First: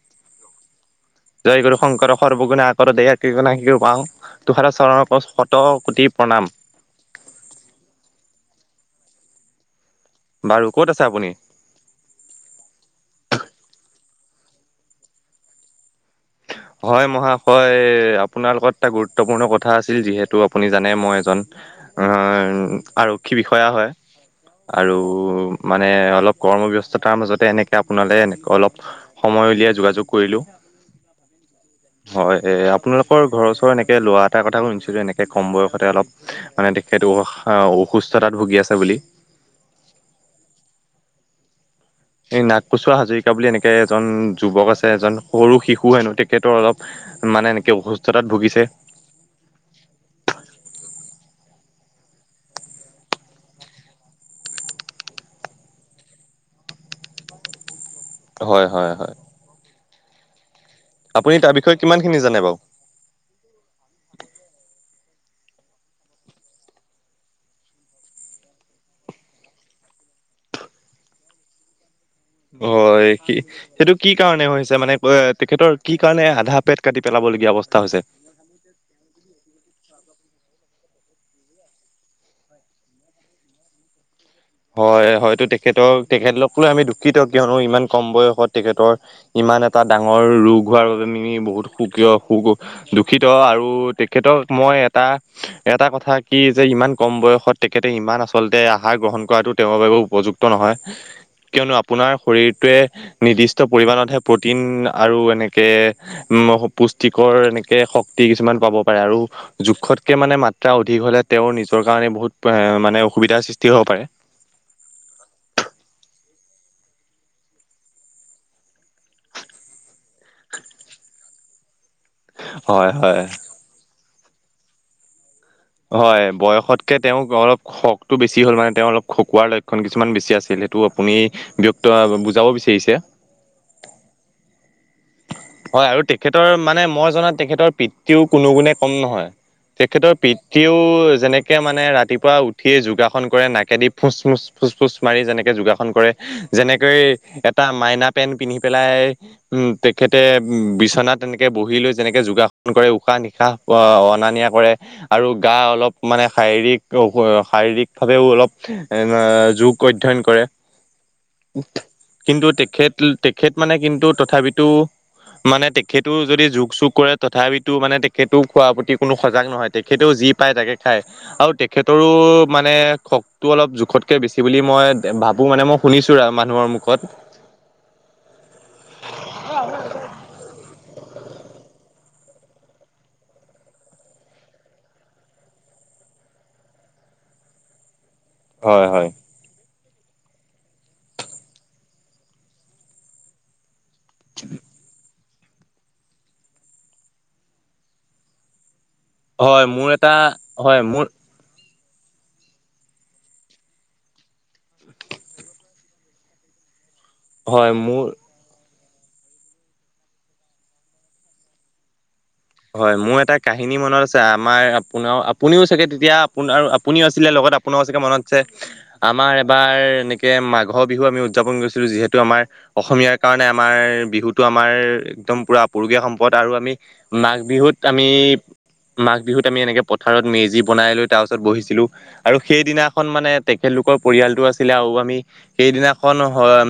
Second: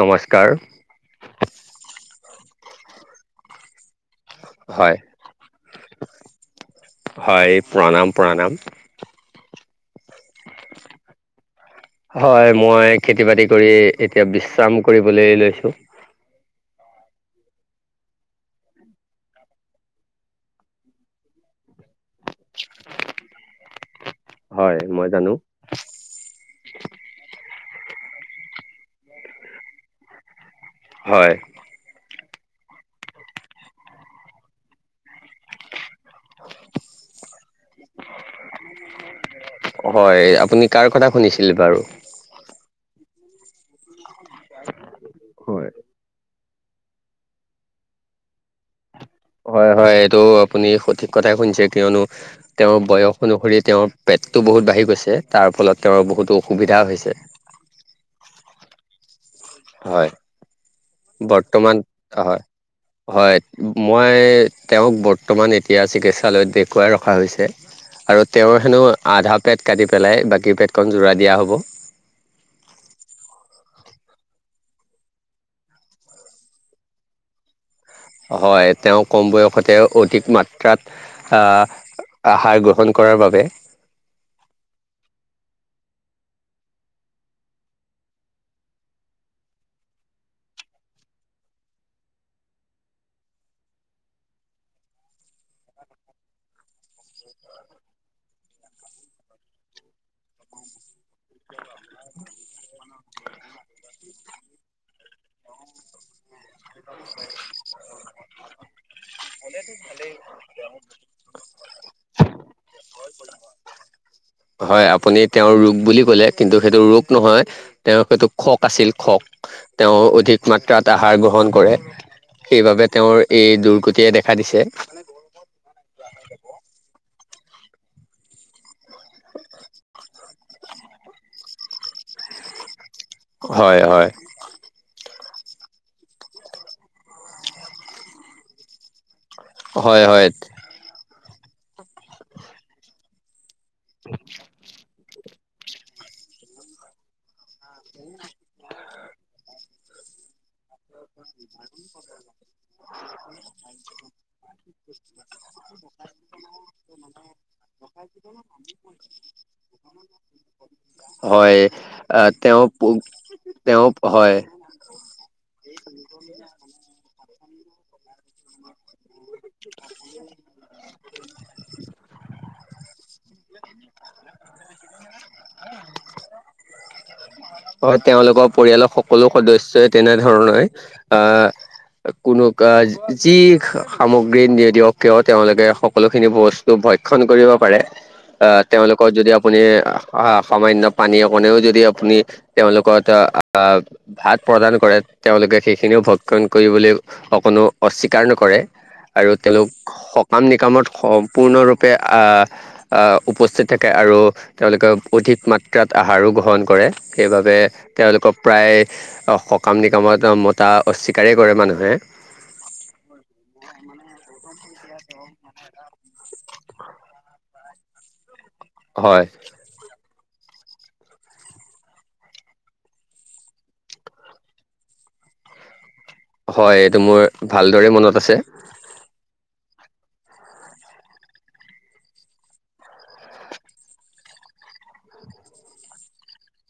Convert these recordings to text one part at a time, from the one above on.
নমস্কাৰ। জয় গুৰু শংকৰ সৰ্বগুণাকৰ দে আ ক গুণা শিকো বাওঁ তোহাৰ হয় চৰণত শত কোটি প্ৰণাম হয় প্ৰণাম প্ৰণাম। বাৰু ক'ত আছে আপুনি? খেতি-বাতি কৰি এতিয়া বিশ্ৰাম কৰিবলৈ লৈছোঁ। হয় মহাশয়, আপোনাৰ লগত এটা গুৰুত্বপূৰ্ণ কথা আছিল যিহেতু আপুনি জানে মই এজন উম, আৰক্ষী বিষয়া হয় হয় আৰু মই জানো মানে অলপ কৰ্মব্যস্ততাৰ মাজতে এনেকে আপোনালে এনে অলপ সময় উলিয়াই যোগাযোগ কৰিলোঁ হয়। হয় এ আপোনালোকৰ ঘৰৰ ওচৰ এনেকে ল'ৰা এটা কথা শুনিছিলোঁ এনেকে তে কম বয়সতে অলপ মানে তেখেত অসুস্থতাত ভুগি আছে বুলি হয় আপুনি কাৰ কথা লিভাৰু ক বুলি এনেকে এজন যুৱক আছে এজন সৰু শিশু হেনো তো অলপ মানে এনেকে অসুস্থতাত ভুগিছে। হয় হয় এইটো আপুনি সঠিক কথাই শুনিছে, কিয়নো তেওঁৰ বয়স অনুসৰি, তেওঁৰ পেট টো বহুত বাঢ়ি গৈছে তাৰ ফলত তেওঁৰ বহুতো অসুবিধা হৈছে হয়, হয়, হয়। হয়। আপুনি তাৰ বিষয়ে বৰ্তমান কিমান খিনি জানে হয়, বাৰু? হয়, মই তেওঁক বৰ বৰ্তমান এতিয়া চিকিৎসালয়ত দেখুৱাই ৰখা হৈছে আৰু তেওঁৰ হেনো আধা পেট কাটি পেলাই বাকী পেটকন জোৰা দিয়া হ'ব। হয়, সি, সেইটো কি কাৰণে হৈছে মানে তেখেতৰ কি কাৰণে আধা পেট কাটি পেলাব লগীয়া অৱস্থা হৈছে? হয়, তেওঁ কম বয়সতে অধিক মাত্ৰাত আ, আহাৰ গ্ৰহণ কৰাৰ বাবে হয়, হয়তো তেখেতৰ তেখেতলক লৈ আমি দুখিত কিয়নো ইমান কম বয়সত তেখেতৰ ইমান ইমান এটা ডাঙৰ ৰোগ হোৱাৰ বাবে মিনি বহুত সুকীয় সু দুখিত আৰু তেখেতক মই এটা, এটা কথা কি যে ইমান কম বয়সত তেখেতে ইমান আচলতে আহাৰ গ্ৰহণ কৰাটো তেওঁৰ বাবেও উপযুক্ত নহয়, কিয়নো আপোনাৰ শৰীৰটোৱে নিৰ্দিষ্ট পৰিমমানতহে প্ৰ'টিন আৰু এনেকে উ পুষ্টিকৰ এনেকে শক্তি কিছুমান পাব পাৰে, আৰু জোখতকে মানে মাত্ৰা অধিক হ'লে তেওঁৰ নিজৰ কাৰণে বহুত মানে অসুবিধাৰ সৃষ্টি হ'ব পাৰে। হয়, আপুনি তেওঁৰ ৰোগ বুলি ক'লে কিন্তু সেইটো ৰোগ নহয় তেওঁৰ সেইটো খক আছিল খক। তেওঁ অধিক মাত্ৰাত আহাৰ গ্ৰহণ কৰে সেইবাবে হয় হয় তেওঁৰ এই দুৰ্গতিয়ে দেখা দিছে। হয় বয়সতকে তেওঁক অলপ খকটো বেছি হ'ল মানে তেওঁ অলপ খকুৱাৰ লক্ষণ কিছুমান বেছি আছিলে। সেইটো আপুনি ব্যক্ত, বুজাব বিচাৰিছে হয় হয়। হয় আৰু তেখেতৰ মানে মই জনাত তেখেতৰ পিতৃও কোনো গুণে কম নহয় হয় তেখেতৰ হয় পিতৃয়েও যেনেকে মানে ৰাতিপুৱা উঠিয়ে যোগাসন কৰে না এদি ফুচ ফুচ ফুচ ফুচ মাৰি যেনেকে যোগাসন কৰে যেনেকৈ এটা মাইনা পেণ্ট পিন্ধি পেলাই তেখেতে বিশ্বনাথ তেনেকে বহি লৈ যেনেকে যোগাসন কৰে উশাহ নিশাহ অনা নিয়া কৰে আৰু গা অলপ মানে শাৰীৰিক, শাৰীৰিক ভাৱেও অলপ যোগ অধ্যয়ন কৰে। হয় কিন্তু তেওঁ তেখেত তেখেত মানে তেওঁ কিন্তু হয়। তথাপিতো মানে তেখেতো যদি যোগ চুগ কৰে তথাপিতো মানে তেখেতও খোৱা প্ৰতি কোনো সজাগ নহয় তেখেতেও যি পায় তাকে খায় আৰু তেখেতৰো মানে খকটো অলপ জোখতকে বেছি বুলি মই ভাবো মানে মই শুনিছো আৰু মানুহৰ মুখত। হয় তেওঁলোকৰ পৰিয়ালৰ সকলো সদস্যই তেনেধৰণৰ আহ কোনো যি সামগ্ৰী নিদিয়ক কিয় তেওঁলোকে সকলোখিনি বস্তু ভয় শণ কৰিব পাৰে আহ হয় হয় তেওঁলোকৰ যদি আপুনি সামান্য পানী অকণনেও যদি আপুনি তেওঁলোকত আহ ভাত প্ৰদান কৰে তেওঁলোকে সেইখিনিও ভক্ষণ কৰিবলৈ অকণো অস্বীকাৰ নকৰে। আৰু হয় তেওঁলোক মোৰ এটা সকাম হয় নিকামত মোৰ সম্পূৰ্ণৰূপ উপস্থিত থাকে আৰু তেওঁলোকে অধিক মাত্ৰাত আহাৰো গ্ৰহণ কৰে সেইবাবে হয় মোৰ তেওঁলোকক প্ৰায় সকাম নিকামত মতা অস্বীকাৰেই কৰে মানুহে। হয় মোৰ এটা কাহিনী মনত আছে। আমাৰ আপোনাৰ আপুনিও চাগে তেতিয়া আপোনাৰ আৰু আপুনিও আছিলে লগত আপোনাৰও চাগে মনত হয়। আমাৰ এবাৰ নি মাঘৰ বিহু আমি উদযাপন কৰিছিলো যিহেতু আমাৰ অসমীয়াৰ কাৰণে আমাৰ বিহুতটো আমাৰ একদম পুৰা আপুৰুগীয়া সম্পদ আৰু আমি হয় এইটো মোৰ মাঘ বিহুত ভালদৰে আমি মনত আছে মাঘ বিহু আমি এনেকে পথাৰত মেজি বনাই লৈ তাৰ ওচৰত বহিছিলোঁ, আৰু সেইদিনাখন তেখেতলোকৰ পৰিয়াল আম সেইদিনাখন হয়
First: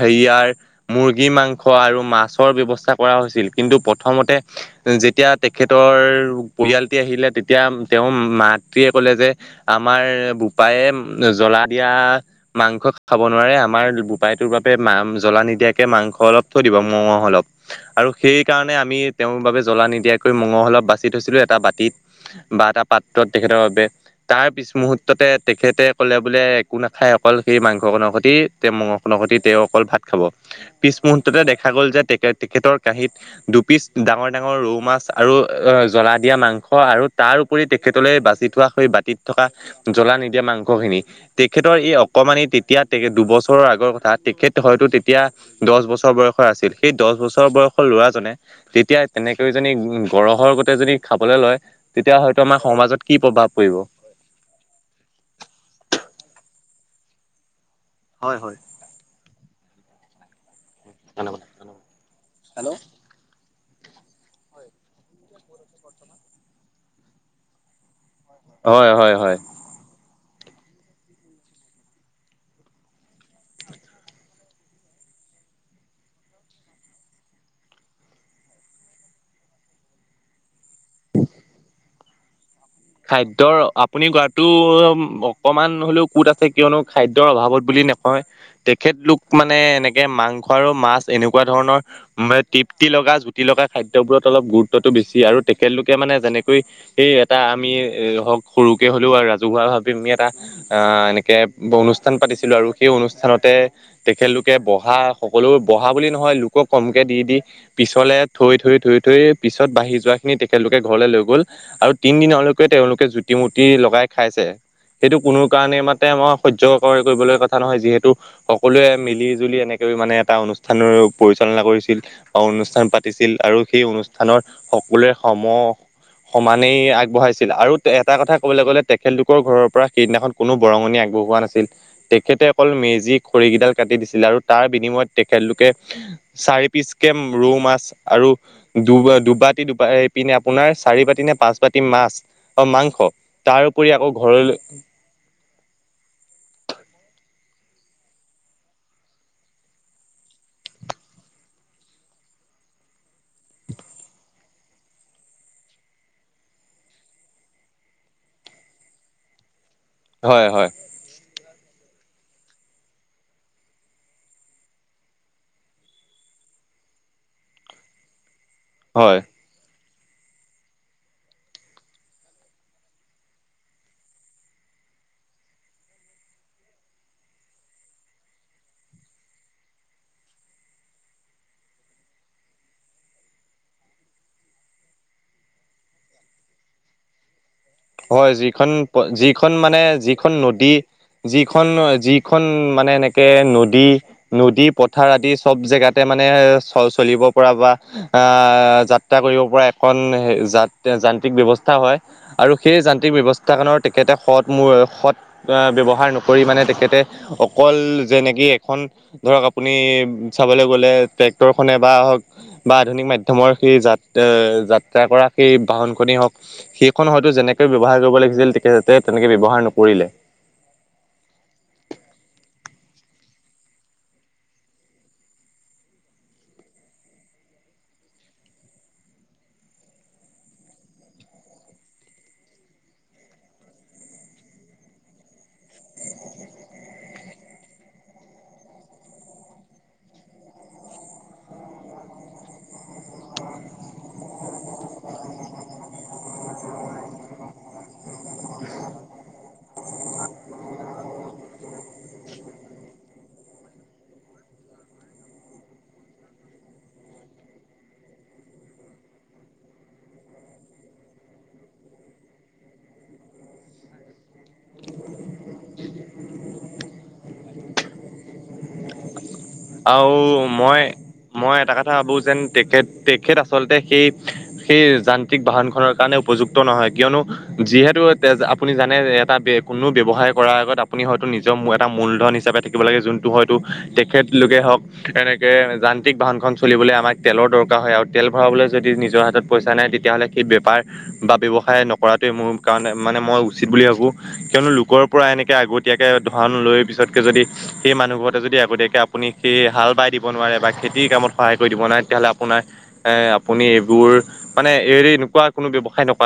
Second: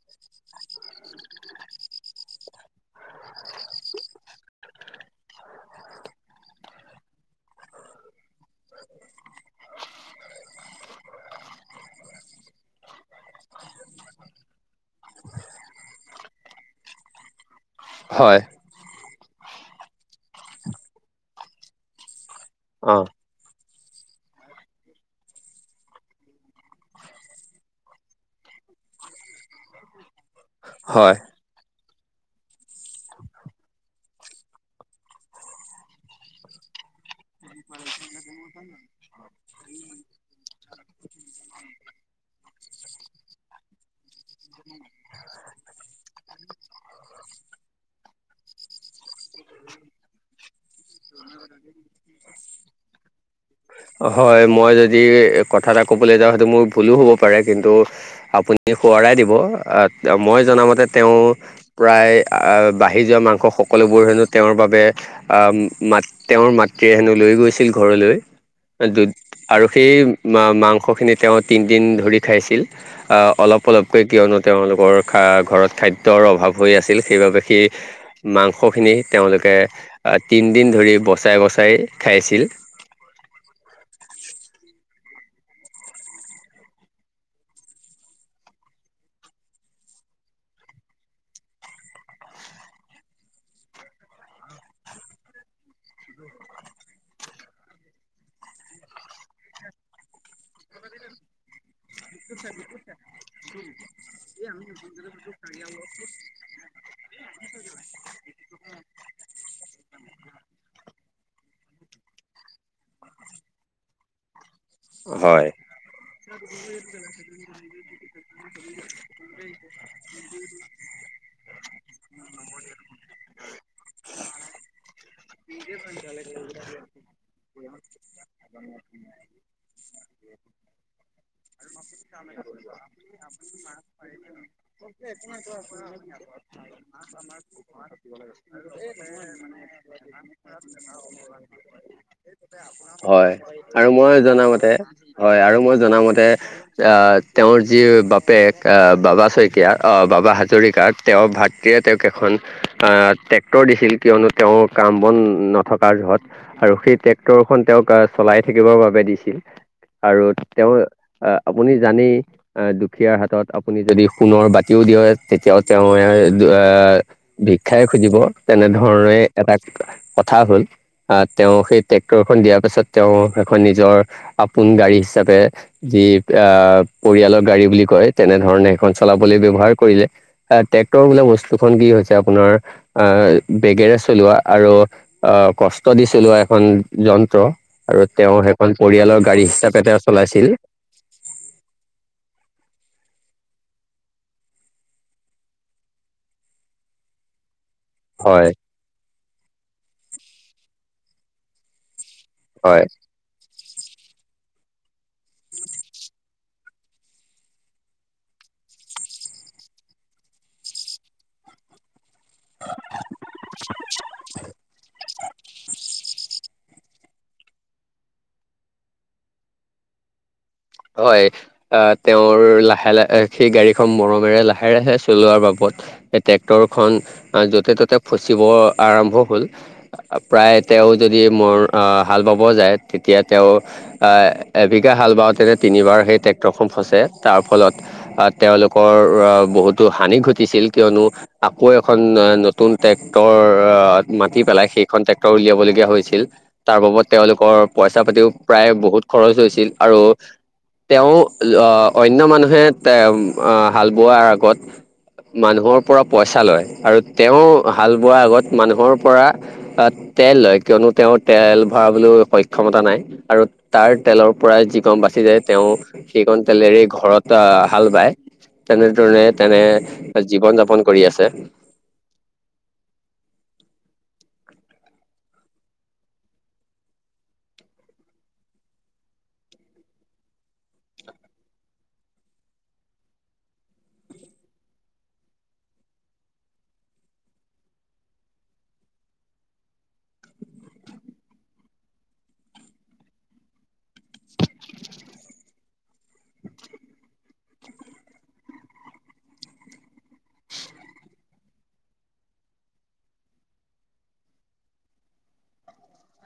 হেৰিয়াৰ মূৰ্গী মাংস মাছৰ ব্যৱস্থা কৰা হৈছিল কিন্তু প্ৰথমতে যেতিয়া তেখেতৰ পৰিয়ালটি আহিলে তেতিয়া তেওঁৰ মাতৃয়ে কলে যে আমাৰ বোপায়ে জ্বলা দিয়া মাংস খাব নোৱাৰে আমাৰ বোপাইতো তোৰ বাবে মা জ্বলা নিদিয়াকৈ মাংস অলপ থৈ দিব মঙহ অলপ। আৰু হয় সেই কাৰণে আমি তেওঁৰ বাবে জ্বলা নিদিয়াকৈ মঙহ অলপ বাচি থৈছিলো এটা বাতিত। বা এটা অ'। পাত্ৰ তেখেতৰ বাবে। তাৰ পিছ মুহুৰ্ততে তেখেতে কলে বোলে একো নাখায় অকল সেই মাংসখনৰ সৈতে তে ম আপ সতি তেওঁ অকল ভাত খাব পিছ হয় মুহুৰৰ্ততে দেখা গ'ল যে তেখেতৰ কাঁহত দুপিচ ডাঙৰ ডাঙৰ ৰৌ মাছ আৰু জ্বলা দিয়া মাংস আৰু তাৰ উপৰি তেখেতলৈ বাচি থোৱা সেই বাতিত থকা জ্বলা নিদিয়া মাংসখিনি তেখেতৰ এই অকমানি তেতিয়া তে দুবছৰৰ আগৰ কথা তেখেত হয়তো তেতিয়া দহ বছৰ বয়সৰ আছিল সেই দহ বছৰ বয়সৰ ল'ৰাজনে তেতিয়া তেনেকৈ যী উ গৰহৰ গতে যদি খাবলৈ লয় তেতিয়া হয়তো আমাৰ সমাজত কি প্ৰভাৱ পৰিব হয় মই যদি কথা এটা ক'ব কবলৈ যাও সেইটো মোৰ ভুলো হ'ব পাৰে কিন্তু আপোনি সোৱঁৰাই দিব মই জনা মতে তেওঁ প্ৰায় বাঢ়ি যোৱা মাংস সকলোবোৰ হেনো তেওঁৰ বাবে অ মাত তেওঁৰ মাতৃয়ে হেনো লৈ গৈছিল ঘৰলৈ হয় যদি হয় হয় আৰু সেই ম মাংসখিনি তেওঁ তিনদিন ধৰি খাইছিল অলপ অলপকৈ কিয়নো তেওঁলোকৰ খা অ', ঘৰত খাদ্যৰ অভাৱ হৈ আছিল সেই বাবে সেই মাংস খিনি তেওঁলোকে তিনদিন দিন ধৰি বচাই বচাই খাইছিল খাদ্যৰ আপুনি কোৱাটো অকমান হ'লেও ক'ত আছে কিয়নো খাদ্যৰ অভাৱত বুলি নকয় তেখেতলোক মানে এনেকে মাংস আৰু মাছ এনেকুৱা ধৰণৰ তৃপ্তি লগা জুতি লগা খাদ্য বোৰত অলপ গুৰুত্বতটো বেছি আৰু তেখেতলোকে মানে যেনেকৈ সেই এটা আ আমি হওক সৰুকে হলেও আৰু ৰাজহুৱা ভাবি আমি এটা অ এনেকে অনুষ্ঠ অনুষ্ঠান পাতিছিলো আৰু সেই অনুষ্ঠানতে তেখেতলোকে বহা সকলো বহা বুলি নহয় লোকক কমকে দি দি পিছলে থৈ-থৈ-থৈ-থৈ পিছত বাঢ়ি যোৱা খিনি তেখেতলোকে ঘৰলে লৈ গ'ল আৰু তিনি দিন লৈ তেওঁলোকে জুতি মূ্তি লগাই খাইছে। সেইটো কোনো হয়। কাৰণেই মতে মই সহ্য কৰিবলৈ কথা নহয়, যিহেতু সকলোৱে মিলি জুলি কেনেকৈ মানে এটা অনুষ্ঠানৰ পৰিচালনা কৰিছিল বা অনুষ্ঠান পাতিছিল আৰু সেই অনুষ্ঠানৰ সকলোৱে সম সমানেই আগবঢ়াইছিল আৰু এটা কথা ক'বলৈ গ'লে তেখেতলোকৰ ঘৰত ঘৰৰ পৰা সেইদিনাখন কোনো বৰঙণি আগবঢ়োৱা নাছিল। তেখেতে অকল মেজি খৰিকেইডাল কাটি দিছিল আৰু তাত তাৰ বিনিময়ত তেখেতলোকে চাৰি পিচকে ৰৌ মাছ আৰু দুবাত দুবাৰ এইপিনে আপোনাৰ চাৰি বাতি নে পাঁচ বাতি মাছ। অ মাংস হয় তাৰ আৰু উপৰি আকৌ মই ঘৰলৈ জনামতে হয় আৰু মই জনামতে আহ তেওঁৰ যি বাপেক বাবা শইকীয়া, বাবা হাজৰিকা তেওঁৰ ভাতৃয়ে তেওঁক এখন আ ট্ৰেক্টৰ দিছিল কিয়নো তেওঁৰ কাম বন নথকাৰ য'ত আৰু সেই ট্ৰেক্টৰখন তেওঁক চলাই থাকিবৰ বাবে দিছে। দিছিল আৰু হয় হয় তেওঁৰ আহ আপুনি জানেই দুখীয়াৰ হাতত আপুনি যদি সোণৰ বাতিও দিয়ে, তেতিয়াও তেওঁ এ ভিক্ষাই খুজিব। হয় তেনেধৰণে এটা কথা হ'ল আহ তেওঁ সেই ট্ৰেক্টৰখন দিয়াৰ পাছত তেওঁ এখন নিজৰ আপোন গাড়ী হিচাপে যি আহ পৰিয়ালৰ গাড়ী বুলি কয় তেনেধৰণে সেইখন চলা আপুনি ব্যৱহাৰ কৰিলে। অ' ট্ৰেক্টৰ বোলা বস্তু খন কি হৈছে আপোনাৰ অ' বেগেৰে চলা চলোৱা আৰু অ' কষ্ট দি চলোৱা এখন যন্ত্ৰ আৰু হয় তেওঁ সেইখন যিখন পৰিয়ালৰ গাড়ী যিখন হিচাপে মানে, তেওঁ যিখন চলাইছিল নদী যিখন-যিখন মানে এনেকে নদী নদী, পথাৰ আদি চব জেগাতে মানে চ চলিব পৰা বা হয় আহ, যাত্ৰা কৰিব পৰা এখন য যান্ত্ৰিক ব্যৱস্থা হয়। আৰু সেই হয় যান্ত্ৰিক ব্যৱস্থাখনত তেখেতে সৎত মোৰ সৎত ব্যৱহাৰ নকৰি মানে তেখেতে অকল যেনেকি এখন ধৰক আপুনি চাবলৈ গলে ট্ৰেক্টৰ খনে বা হ'ক বা আধুনিক মাধ্যমৰ সেই যাত যাত্ৰা কৰা সেই বাহন খনে হওক সেই খন হয়তো যেনেকে ব্যৱহাৰ কৰিব লাগিছিল তেতিয়া তাতে তেনেকে ব্যৱহাৰ নকৰিলে। হয় আহ, তেওঁৰ লাহে-লাহে সেই গাড়ীখন মৰমেৰে লাহে-লাহে চলোৱাৰ বাবদ এ ট্ৰেক্টৰ খন য'তে ত'তে ফচিব আৰম্ভ হ'ল প্ৰায় তেওঁ যদি মোৰ আহ, হাল বাব যায় তেতিয়া তেওঁ আহ, এবিঘা হাল বাওঁতে তিনিবাৰ সেই ট্ৰেক্টৰখন ফচে তাৰ ফলত তেওঁলোকৰ বহুতো হানি ঘটিছি ল কিয়নো আকৌ এখন নতুন ট্ৰেক্টৰ মাতি পেলাই সেইখন ট্ৰেক্টৰ উলিয়াব লগা হৈছিল তাৰ বাবত তেওঁলোকৰ পইচা পাতিও প্ৰায় বহুত খৰচ হৈছিল আৰু তেওঁ আহ, অন্য মানুহে তে হাল বোৱাৰ আগত মানুহৰ পৰা পইচা লয় আৰু তেওঁ হাল বোৱাৰ আগত মানুহৰ পৰা আ তেল লয় কিয়নো তেওঁৰ তেল ভৰাবলৈ সক্ষমতা নাই আৰু তাৰ তেলৰ পৰাই যি গওঁ বাচি যায় তেওঁ সেইকণ তেলেৰে ঘৰত হাল বায় তেনেধৰণে তেনে আৰু জীৱন যাপন কৰি আছে মই-মই এটা কথা ভাবো যেন তেখেত- তেখেত আচলতে সেই-সেই যান্ত্ৰিক বাহন খনৰ কাৰণে উপযুক্ত নহয় কিয়নো যিহেতু তেজ আপুনি জান মানে এটা কোনো ব্যৱসায় কৰাৰ আগত আপুনি হয়তো নিজৰ এটা মূলধন হিচাপে থাকিব লাগে যোনটো হয়তো তেখেত লোকে হওক এনেকে যান্ত্ৰিক বাহন খন চলিবলৈ আমাক তেলৰ দৰকাৰ হয় আৰু তেল ভৰাবলৈ যদি নিজৰ হাতত পইচা নাই তেতিয়াহ'লে সেই বেপাৰ বা ব্যৱসায় নকৰাটোৱে মোৰ কাৰণে মানে মই উচিত বুলি ভাবো। কিয়নো লোকৰ পৰা এনেকে আগতীয়াকে ধন লৈ পিছতকে যদি সেই মানুহ ঘৰতে যদি আগতীয়াকে আপুনি সেই হাল বাই দিব নোৱাৰে বা খেতিৰ কামত সহায় কৰি দিব নোৱাৰে তেতিয়াহ'লে আপোনাৰ এ আপুনি এইবোৰ মানে এৰি নুকোৱা কোনো ব্যৱসায় নক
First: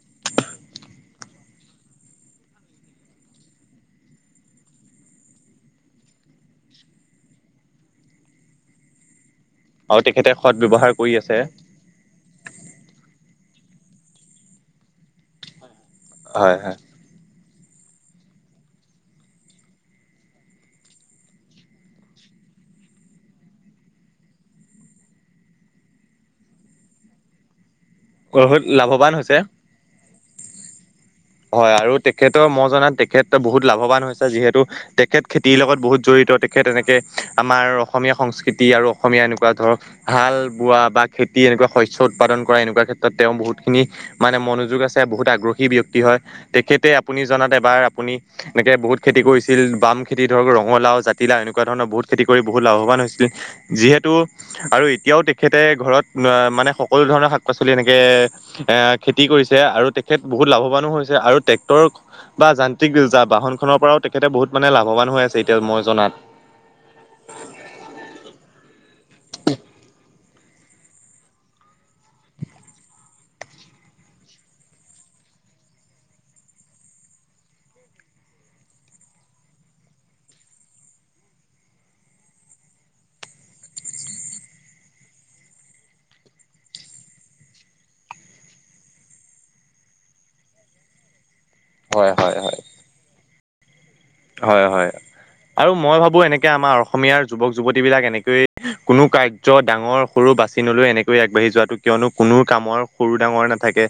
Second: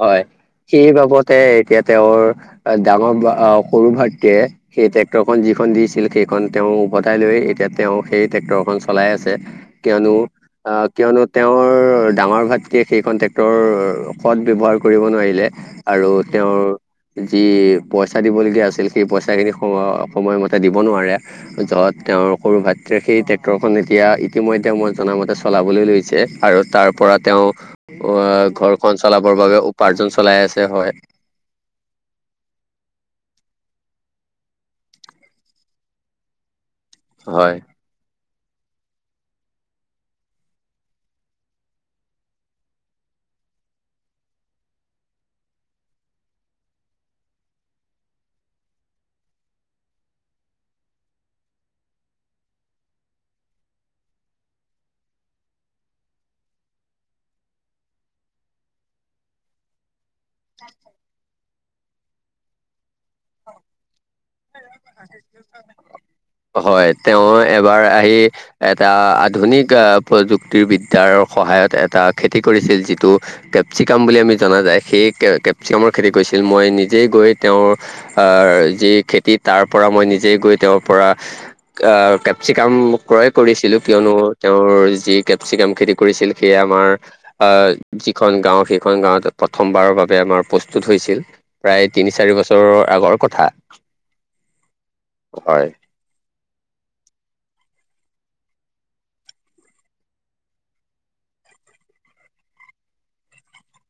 হয় সেই বাবদ এ এতিয়া তেওঁৰ ডাঙৰ সৰু ভাইটিয়ে সেই ট্ৰেক্টৰখন যিখন দিছিল সেই খন তেওঁ উভতাই লৈ, এতিয়া তেওঁ সেই ট্ৰেক্টৰখন চলাই আছে। আৰু কিয়নো তেখেতে সৎ অহ, ব্যৱহাৰ কৰি কিয়নো আছে তেওঁৰ ডাঙৰ ভাতৃক সেইখন ট্ৰক্ট সৎ ব্যৱহাৰ কৰিব নোৱাৰিলে, আৰু হয় তেওঁৰ হয় যি পইচা দিবলগীয়া আছিল, সেই পইচাখিনি সম-সময়মতে দিব নোৱাৰে। য'ত তেওঁৰ সৰু ভাতৃ সেই ট্ৰেক্টৰখন এতিয়া ইতিমধ্যে মই জনামতে চলাবলৈ লৈছে, আৰু তাৰ পৰা তেওঁ অহ' বহুত ঘৰখন লাভৱান হৈছে। চলাবৰ বাবে উপাৰ্জন চলাই আছে হয়। হয় আৰু তেখেতৰ মই জানাত তেখেত বহুত লাভৱান হৈছে, যিহেতু তেখেত খেতিৰ লগত বহুত জড়িত তেখেত তেনেকে হয় আমাৰ অসমীয়া সংস্কৃতি খেতি আৰু অসমীয়া এনেকুৱা ধৰক হাল বোৱা বা খেতি এনেকুৱা শস্য উৎপাদন কৰা এনেকুৱা ক্ষেত্ৰত তেওঁ বহুত বহুত খিনি মানে মনোযোগ আছে বহুত আগ্ৰহী ব্যক্তি হয়। তেখেতে আপুনি জনাত এবাৰ আপুনি এনেকে বহুত খেতি কৰিছিল বাম খেতি ধৰক ৰঙালাও জাতি এনেকুৱা ধৰণৰ বহুত খেতি কৰি বহুত লাভৱান হৈছিল, যিহেতু আৰু এতিয়াও তেখেতে ঘৰত মানে সকলো ধৰণৰ শাক-পাচলি এনেকে, এ খেতি কৰিছে আৰু খেত বহুত লাভৱানো হৈছে আৰু ট্ৰেক্টৰ বা যান্ত্ৰিক বাহনখনৰ পৰাওঁ বহুত মানে লাভৱান হৈ আছে এতিয়া। হয় তেওঁ এবাৰ আহি, এটা আধুনিক আহ প্ৰযুক্তি শক্তিবিদ্যাৰ সহায়ত এটা খেতি কৰিছিল যিটো, কেপচিকাম বুলি আমি জনা যায়। সেই কে কেপচিকামৰ খেতি কৰিছিল, মই নিজেই গৈ তেওঁৰ অহ, যি খেতি তি‌ তাৰপৰা মই নিজে গৈ তেওঁৰ পৰা আহ, কেপচিকাম ক্ৰয় কৰিছিলো কিয়নো [unintelligible] প্ৰথমবাৰৰ বাবে আমাৰ প্ৰস্তুত হৈছিল। প্ৰায় তিনি হয় চাৰি হয় হয় বছৰৰ আগৰ কথা। হয়, হয়। হয় আৰু মই ভাবো এনেকে আমাৰ অসমীয়াৰ যুৱক-যুৱতী বিলাক এনেকৈয়ে কোনো কাৰ্য ডাঙৰ সৰু বাচি নলৈ এনেকৈ আগবাঢ়ি যোৱাাতটো, কিয়নো কোনো কামৰ সৰু ডাঙৰ নাথাকে।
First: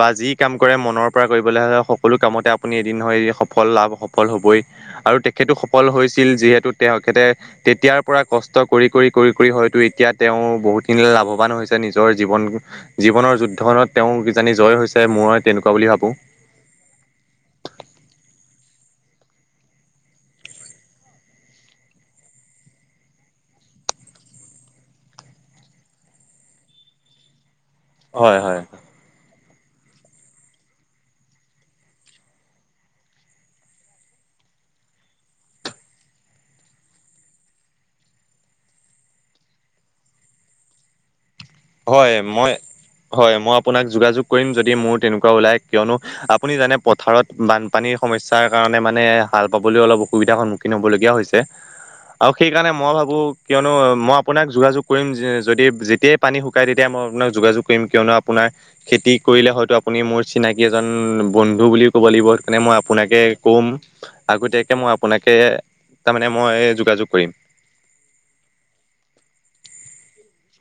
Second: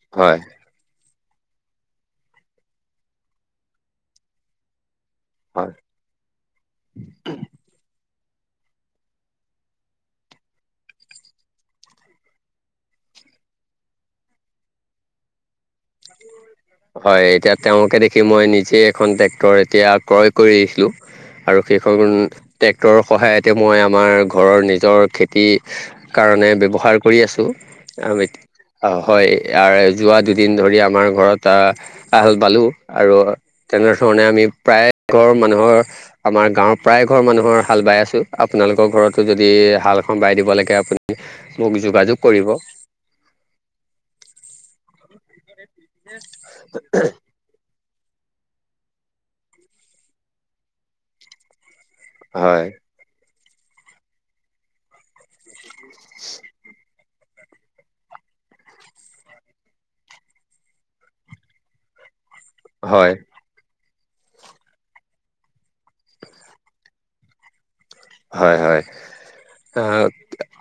বা যি হয় কাম কৰে, মনৰ পৰা কৰিবলৈ হ'লে সকলো কামতে আপুনি এদিন হয় সফল লাভ সফল হ'বই। আৰু তেখেতো হয় সফল হৈছিল, যিহেতু তেখেতে তেতিয়াৰ পৰা কষ্ট কৰি, কৰি, কৰি, কৰি, হয়তো এতিয়া তেওঁ বহুতখিনি লাভৱান হৈছে, নিজৰ জীৱন জীৱনৰ যুদ্ধখনত তেওঁ কিজানি জয় হৈছে, মই তেনেকুৱা হয় এতিয়া তেওঁলোকে দেখি মই নিজে এখন ট্ৰেক্টৰ, এতিয়া ক্ৰয় কৰিছিলো। আৰু সেইখন ট্ৰেক্টৰৰ সহায়তে মই আমাৰ ঘৰৰ নিজৰ খেতি কাৰণে ব্যৱহাৰ কৰি আছোঁ। আৰু হয় এটি। হয় অহ, হয়। আৰু যোৱা দুদিন ধৰি আমাৰ ঘৰত এটা আহাল বালো। আৰু তেনেধৰণে আমি প্ৰায় ঘৰ মানুহৰ আমাৰ আমাৰ গাঁৱৰ প্ৰায় ঘৰৰ মানুহৰ হাল বাই আছোঁ। আপোনালোকৰ ঘৰতো যদি হালখন বাই দিব লাগে আপুনি মোক হয় যোগাযোগ কৰিব মই। হয় মই আপোনাক যোগাযোগ কৰিম যদি মোৰ তেনেকুৱা ওলাই। কিয়নো আপুনি জানে পথাৰত বান পানীৰ সমস্যাৰ কাৰণে মানে হাল বাবলৈ অলপ অসুবিধাৰ সন্মুখীন হ'বলগীয়া হৈছে। আৰু হয় সেইকাৰণে মই ভাবো, কিয়নো মই আপোনাক যোগাযোগ কৰিম যদি যেতিয়াই পানী শুকাই তেতিয় মই আপোনাক যোগাযোগ কৰিম। কিয়নো আপোনাৰ খেতি কৰিলে হয়তো আপুনি মোৰ চিনাকি এজন বন্ধু বুলি ক'ব লাগিব। সেইকাৰণে মই হয় আপোনাকে ক'ম। আগতীয়াকে মই আপোনাকে, তাৰমানে মই যোগাযোগ কৰিম। হয়, হয়